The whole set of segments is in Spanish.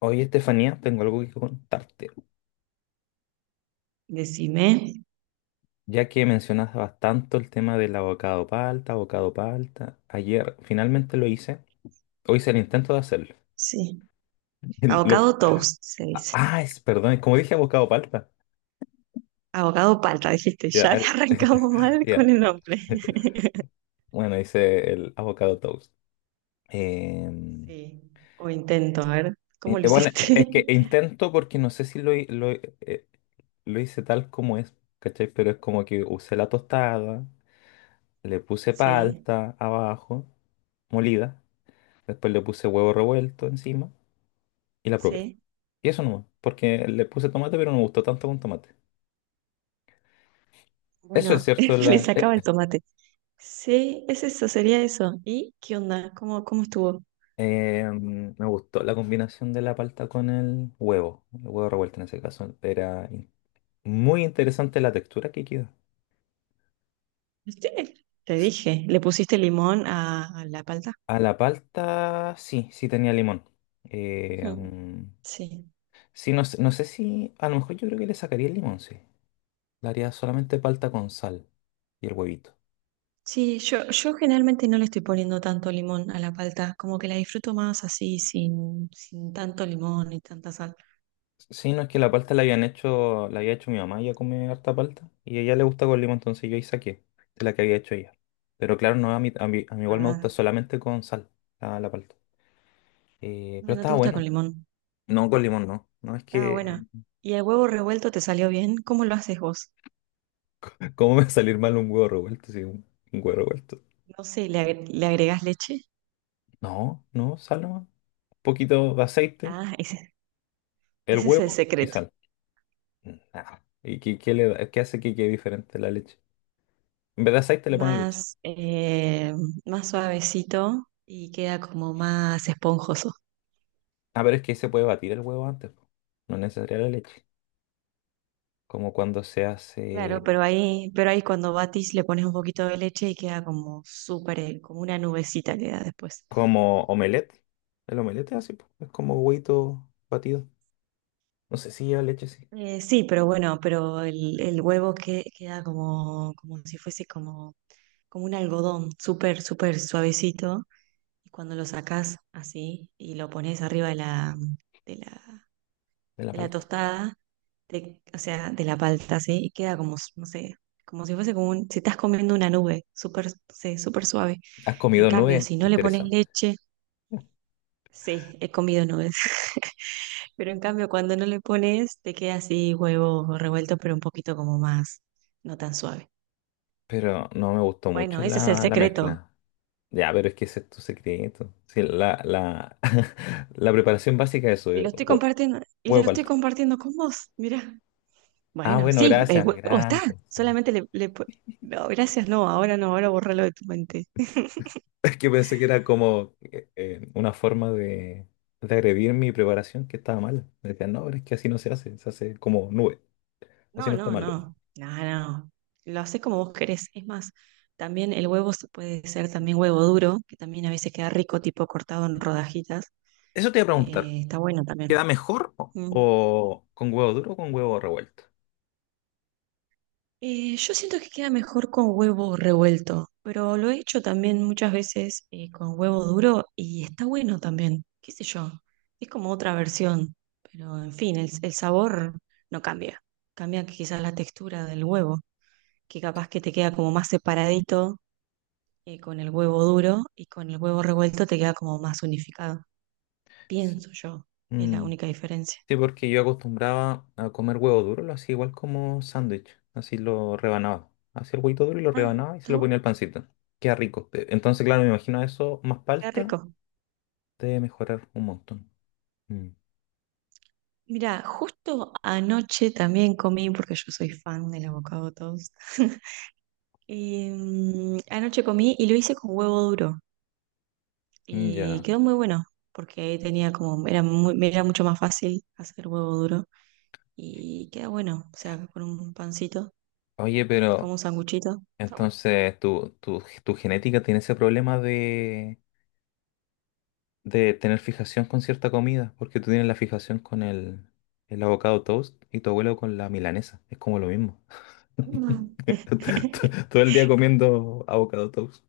Oye, Estefanía, tengo algo que contarte. Decime. Ya que mencionabas tanto el tema del abocado palta, ayer finalmente lo hice. Hoy hice el intento de hacerlo. Sí. El- lo- Avocado toast, se dice. Es, perdón, como dije abocado palta. Avocado palta, dijiste. Ya, Ya al- arrancamos mal ya. con el nombre. Bueno, hice el avocado toast. Em, Sí. O intento, a ver, ¿cómo lo bueno, es hiciste? que intento porque no sé si lo hice tal como es, ¿cachai? Pero es como que usé la tostada, le puse Sí, palta abajo, molida. Después le puse huevo revuelto encima y la probé. sí. Y eso nomás, porque le puse tomate, pero no me gustó tanto con tomate. Eso es Bueno, cierto, le sacaba el tomate. Sí, es eso, sería eso. ¿Y qué onda? ¿Cómo estuvo? Me gustó la combinación de la palta con el huevo. El huevo revuelto en ese caso. Muy interesante la textura que quedó. ¿Viste? Te dije, ¿le pusiste limón a la palta? A la palta, sí, sí tenía limón. Eh, Ujú. mm, Sí. sí, no, no sé si, a lo mejor yo creo que le sacaría el limón, sí. Le haría solamente palta con sal y el huevito. Sí, yo generalmente no le estoy poniendo tanto limón a la palta, como que la disfruto más así, sin tanto limón y tanta sal. Sí, no es que la palta la habían hecho, la había hecho mi mamá, ella come harta palta y a ella le gusta con limón, entonces yo ahí saqué de la que había hecho ella. Pero claro, no, a mí igual me gusta Ah, solamente con sal la palta. Pero mira, no te estaba gusta con bueno. limón. No, con limón no. No es Está que, buena. ¿Y el huevo revuelto te salió bien? ¿Cómo lo haces vos? ¿cómo me va a salir mal un huevo revuelto? Sí, un huevo revuelto. No sé, ¿le agregás leche? No, no, sal nomás. Un poquito de aceite, Ah, ese, el ese es el huevo y secreto. sal. Nada. ¿Y qué hace que quede diferente la leche? En vez de aceite le ponen leche. Más, eh, más suavecito y queda como más esponjoso. Ah, pero es que se puede batir el huevo antes, po. No es necesaria la leche. Como cuando se Claro, hace pero ahí cuando batís le pones un poquito de leche y queda como súper, como una nubecita queda después. como omelette. El omelette es así, po, es como huevito batido. No sé si lleva leche, sí, Sí, pero bueno, pero el huevo que, queda como, como, si fuese como un algodón, súper, súper suavecito. Y cuando lo sacás así y lo pones arriba de la, de la de la palta. tostada, o sea, de la palta, así, y queda como, no sé, como si fuese como un, si estás comiendo una nube, súper, sí, súper suave. ¿Has En comido cambio, nube? si no le pones Interesante. leche, sí, he comido nubes. Pero en cambio, cuando no le pones, te queda así huevo revuelto, pero un poquito como más, no tan suave. Pero no me gustó Bueno, mucho ese es el la secreto. mezcla. Ya, pero es que ese es tu secreto. Sí, la preparación básica es eso, Y lo estoy compartiendo, y lo huevo estoy palta. compartiendo con vos, mirá. Ah, Bueno, bueno, sí, el gracias, huevo está. gracias. Sí. Solamente le— No, gracias, no, ahora no, ahora bórralo de tu mente. Es que pensé que era como una forma de agredir mi preparación que estaba mal. Me decían, no, pero es que así no se hace, se hace como nube. O si No, no está no, malo. no, no, no. Lo haces como vos querés. Es más, también el huevo se puede ser también huevo duro, que también a veces queda rico, tipo cortado en rodajitas. Eso te iba a preguntar. Está bueno también. ¿Queda mejor Mm. o con huevo duro o con huevo revuelto? Yo siento que queda mejor con huevo revuelto, pero lo he hecho también muchas veces con huevo duro y está bueno también, qué sé yo, es como otra versión, pero en fin, el sabor no cambia, cambia quizás la textura del huevo, que capaz que te queda como más separadito con el huevo duro y con el huevo revuelto te queda como más unificado, Sí. pienso yo, es la Mm, única diferencia. sí, porque yo acostumbraba a comer huevo duro, lo hacía igual como sándwich. Así lo rebanaba. Hacía el huevito duro y lo Ah, rebanaba y se está lo bueno, ponía al pancito. Queda rico. Entonces, claro, me imagino eso más queda palta rico. debe mejorar un montón. Mm, Mira, justo anoche también comí, porque yo soy fan del avocado toast. Y, anoche comí y lo hice con huevo duro. Y ya. quedó muy bueno, porque tenía como, era me era mucho más fácil hacer huevo duro. Y queda bueno, o sea, con un pancito, Oye, como pero un sanguchito. Está bueno. entonces tu genética tiene ese problema de tener fijación con cierta comida, porque tú tienes la fijación con el avocado toast y tu abuelo con la milanesa. Es como lo mismo. Mm. Todo el día comiendo avocado toast.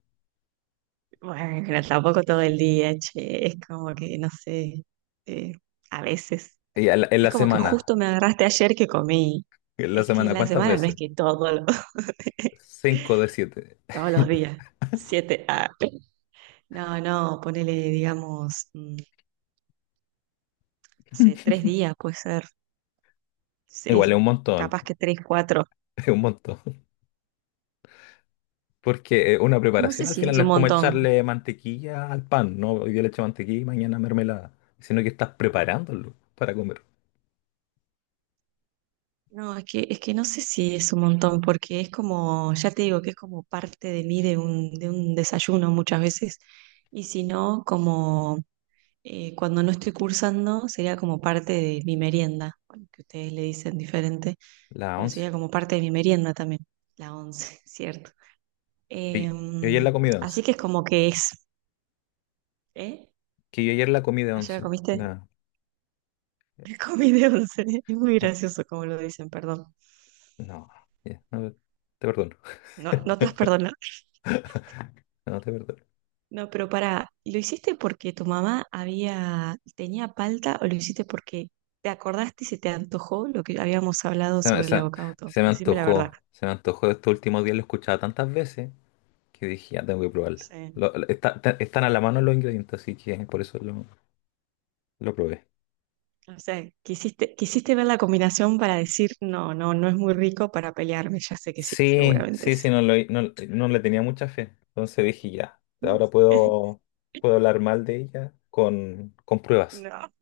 Bueno, pero tampoco todo el día, che. Es como que, no sé, eh, a veces. En Es la como que semana, justo me agarraste ayer que comí. Es que la ¿cuántas semana no es veces? que todos los, Cinco de siete. todos los días, siete, no, no, ponele, digamos, no sé, tres días puede ser, Igual es un sí, montón, capaz que tres, cuatro, es un montón. Porque una no preparación sé al si final es no es un como montón, echarle mantequilla al pan, ¿no? Hoy día le echo mantequilla y mañana mermelada, sino que estás preparándolo para comer. no, es que no sé si es un montón, porque es como, ya te digo, que es como parte de mí de un, desayuno muchas veces, y si no, como cuando no estoy cursando, sería como parte de mi merienda, bueno, que ustedes le dicen diferente La pero once. sería como parte de mi merienda también, la once, ¿cierto? Yo, Eh, yo ayer la comí de once. Así que es como que es, ¿eh? Que yo ayer la comí de ¿Ayer la once. comiste? Comí de once, es muy la- gracioso como lo dicen, perdón. no, ya, no, te perdono. No, no te vas a No, te perdono. No, pero para, ¿lo hiciste porque tu mamá había, tenía palta o lo hiciste porque te acordaste y se te antojó lo que habíamos hablado Se, sobre el se- avocado toast? Decime la verdad. Se me antojó. Estos últimos días lo he escuchado tantas veces que dije, ya tengo que probarlo. Sí. Están a la mano los ingredientes, así que por eso lo probé. O sea, quisiste ver la combinación para decir, no, no, no es muy rico para pelearme, ya sé que sí, Sí, seguramente sí, sí, no, no, no le tenía mucha fe. Entonces dije, ya, ahora puedo, puedo hablar mal de ella con pruebas. No.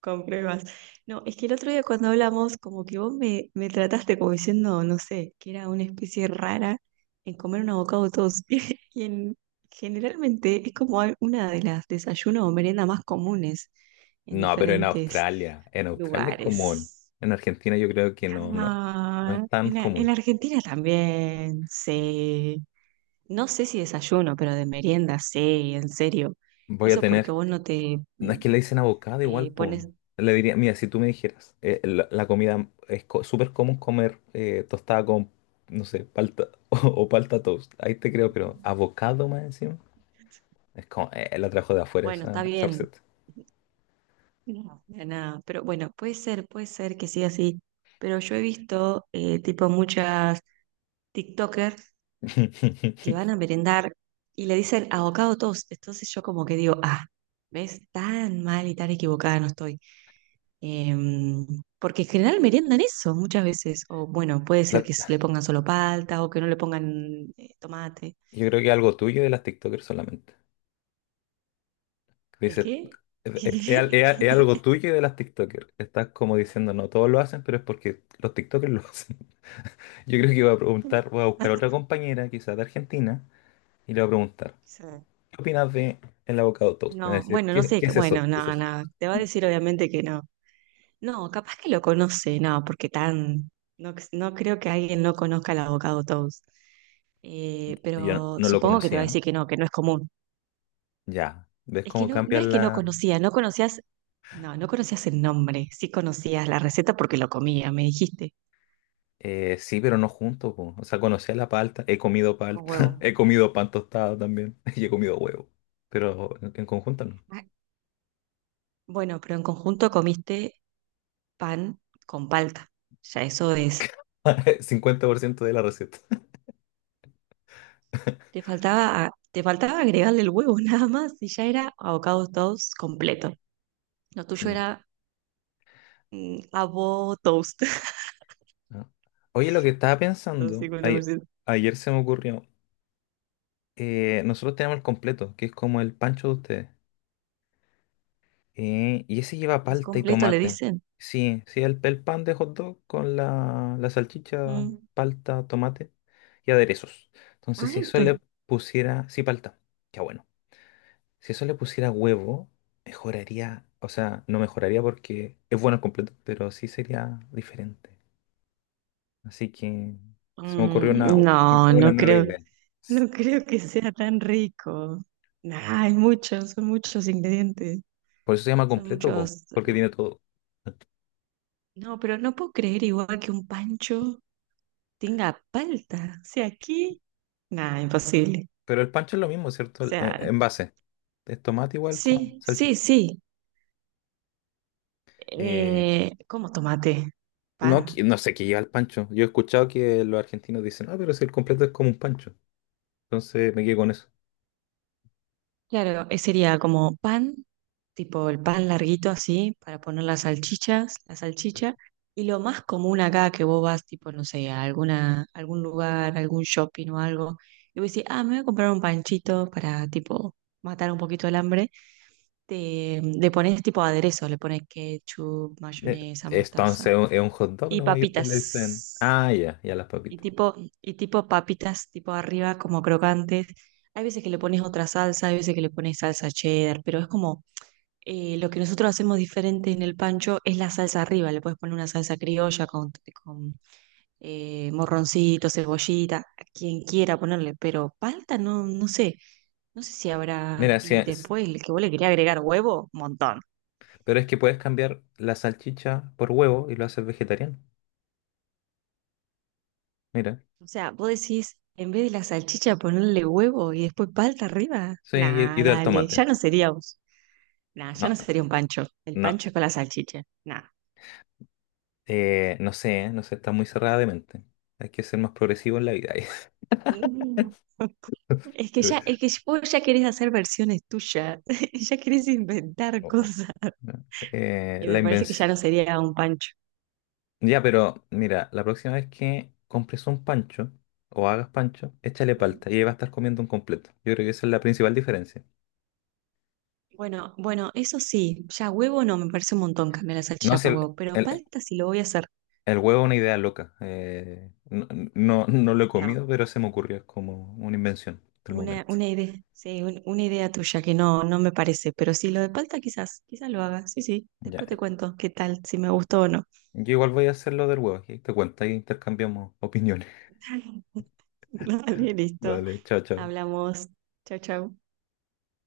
Con pruebas. No, es que el otro día cuando hablamos, como que vos me trataste como diciendo, no sé, que era una especie rara en comer un avocado toast. Y generalmente es como una de las desayunos o meriendas más comunes en No, pero diferentes en Australia es común. lugares. En Argentina yo creo que no, no, no es No, tan en la, en común. la Argentina también, sí. No sé si desayuno, pero de merienda, sí, en serio. Voy a Eso porque tener, vos no te, no es que le dicen avocado, igual, pues. pones, Le diría, mira, si tú me dijeras, la comida es súper común comer tostada con, no sé, palta o palta toast. Ahí te creo, pero abocado más encima. Es como, la trajo de afuera bueno, esa, está esa bien, receta. no, de nada, pero bueno, puede ser que siga así, pero yo he visto tipo muchas TikTokers que van a merendar y le dicen avocado toast, entonces yo como que digo, ah, ¿ves? Tan mal y tan equivocada no estoy. Em, Porque en general meriendan eso muchas veces, o bueno, puede ser que La- le pongan solo palta o que no le pongan tomate. yo creo que algo tuyo de las TikTokers solamente. ¿El Dice, qué? Es algo tuyo y de las TikTokers. Estás como diciendo, no todos lo hacen, pero es porque los TikTokers lo hacen. Yo creo que voy a preguntar, voy a buscar otra compañera, quizás de Argentina, y le voy a preguntar, ¿Qué? ¿qué opinas de el avocado toast? Me va a No, decir, bueno, no sé, qué es eso? bueno, ¿Qué es no, eso? no, te va a decir obviamente que no. No, capaz que lo conoce, no, porque tan, no, no creo que alguien no conozca al abogado Toast. Y yo no, Pero no lo supongo que te va a conocía. decir que no es común. Ya, ¿ves Es que cómo no, no es cambian que no la...? conocía, no conocías, no, no conocías el nombre, sí conocías la receta porque lo comía, me dijiste, Sí, pero no juntos, po. O sea, conocía la palta, he comido no con palta, huevo. he comido pan tostado también, y he comido huevo, pero en conjunto no. Ah, bueno, pero en conjunto comiste pan con palta. Ya eso es 50% de la receta. Te faltaba, te faltaba agregarle el huevo nada más y ya era avocado toast completo. Lo tuyo era avo toast, ¿No? Oye, lo que estaba los pensando, ayer, 50%. ayer se me ocurrió, nosotros tenemos el completo, que es como el pancho de ustedes, y ese lleva ¿Es palta y completo le tomate. dicen? Sí, sí, el pan de hot dog con la salchicha, Ujú. palta, tomate y aderezos. Entonces, si Ahí, eso le pusiera, sí, palta, ya bueno. Si eso le pusiera huevo, mejoraría, o sea, no mejoraría porque es bueno el completo, pero sí sería diferente. Así que se me ocurrió no, una no nueva creo, idea. no creo que sea tan rico. Nah, hay muchos, son muchos ingredientes, Por eso se llama son completo, po, muchos. porque tiene todo. No, pero no puedo creer igual que un pancho tenga palta. O sea, aquí, nah, imposible. Pero el pancho es lo mismo, ¿cierto? O sea, En base. Es tomate igual con sí, sí, salchicha. sí. Eh, ¿Cómo tomate? no, Pan. No sé qué lleva el pancho. Yo he escuchado que los argentinos dicen, ah, pero si el completo es como un pancho. Entonces me quedo con eso. Claro, sería como pan, tipo el pan larguito así, para poner las salchichas, la salchicha. Y lo más común acá que vos vas, tipo, no sé, a alguna, algún lugar, algún shopping o algo, y vos decís, ah, me voy a comprar un panchito para, tipo, matar un poquito el hambre. Te, le pones, tipo, aderezo, le pones ketchup, mayonesa, Entonces mostaza es un hot dog y nomás y ustedes le dicen, papitas. ah, ya, ya las Y papitas. tipo, y tipo papitas, tipo arriba, como crocantes. Hay veces que le pones otra salsa, hay veces que le pones salsa cheddar, pero es como lo que nosotros hacemos diferente en el pancho es la salsa arriba. Le puedes poner una salsa criolla con, con morroncito, cebollita, a quien quiera ponerle, pero palta no, no sé, si habrá. Mira, Y después el que vos le quería agregar huevo, montón. pero es que puedes cambiar la salchicha por huevo y lo haces vegetariano. Mira. O sea, vos decís, en vez de la salchicha ponerle huevo y después palta arriba, Sí, y nada, del dale, ya tomate. no sería Nah, ya No, no sería un pancho. El no. pancho es con la salchicha. Nah. No sé, no sé, está muy cerrada de mente. Hay que ser más progresivo en la vida. Mm. Es que vos ya querés hacer versiones tuyas, ya querés inventar O- o- cosas. ¿no? Y La me parece que ya invención. no sería un pancho. Ya, pero mira, la próxima vez que compres un pancho o hagas pancho, échale Ujú. palta y ahí va a estar comiendo un completo. Yo creo que esa es la principal diferencia. Bueno, bueno, eso sí, ya huevo no, me parece un montón cambiar la No salchicha sé, por huevo, pero el, palta sí lo voy a hacer. el huevo es una idea loca. No, no, no lo he No, comido, pero se me ocurrió. Es como una invención del una, momento. una idea, sí, una idea tuya que no, no me parece, pero sí, lo de palta quizás, lo haga. Sí, sí, Ya, después te cuento qué tal, si me gustó o no. yo igual voy a hacer lo del huevo. Y ahí te cuento, ahí intercambiamos opiniones. Dale, listo. Vale, chao, chao. Hablamos. Chao, chao.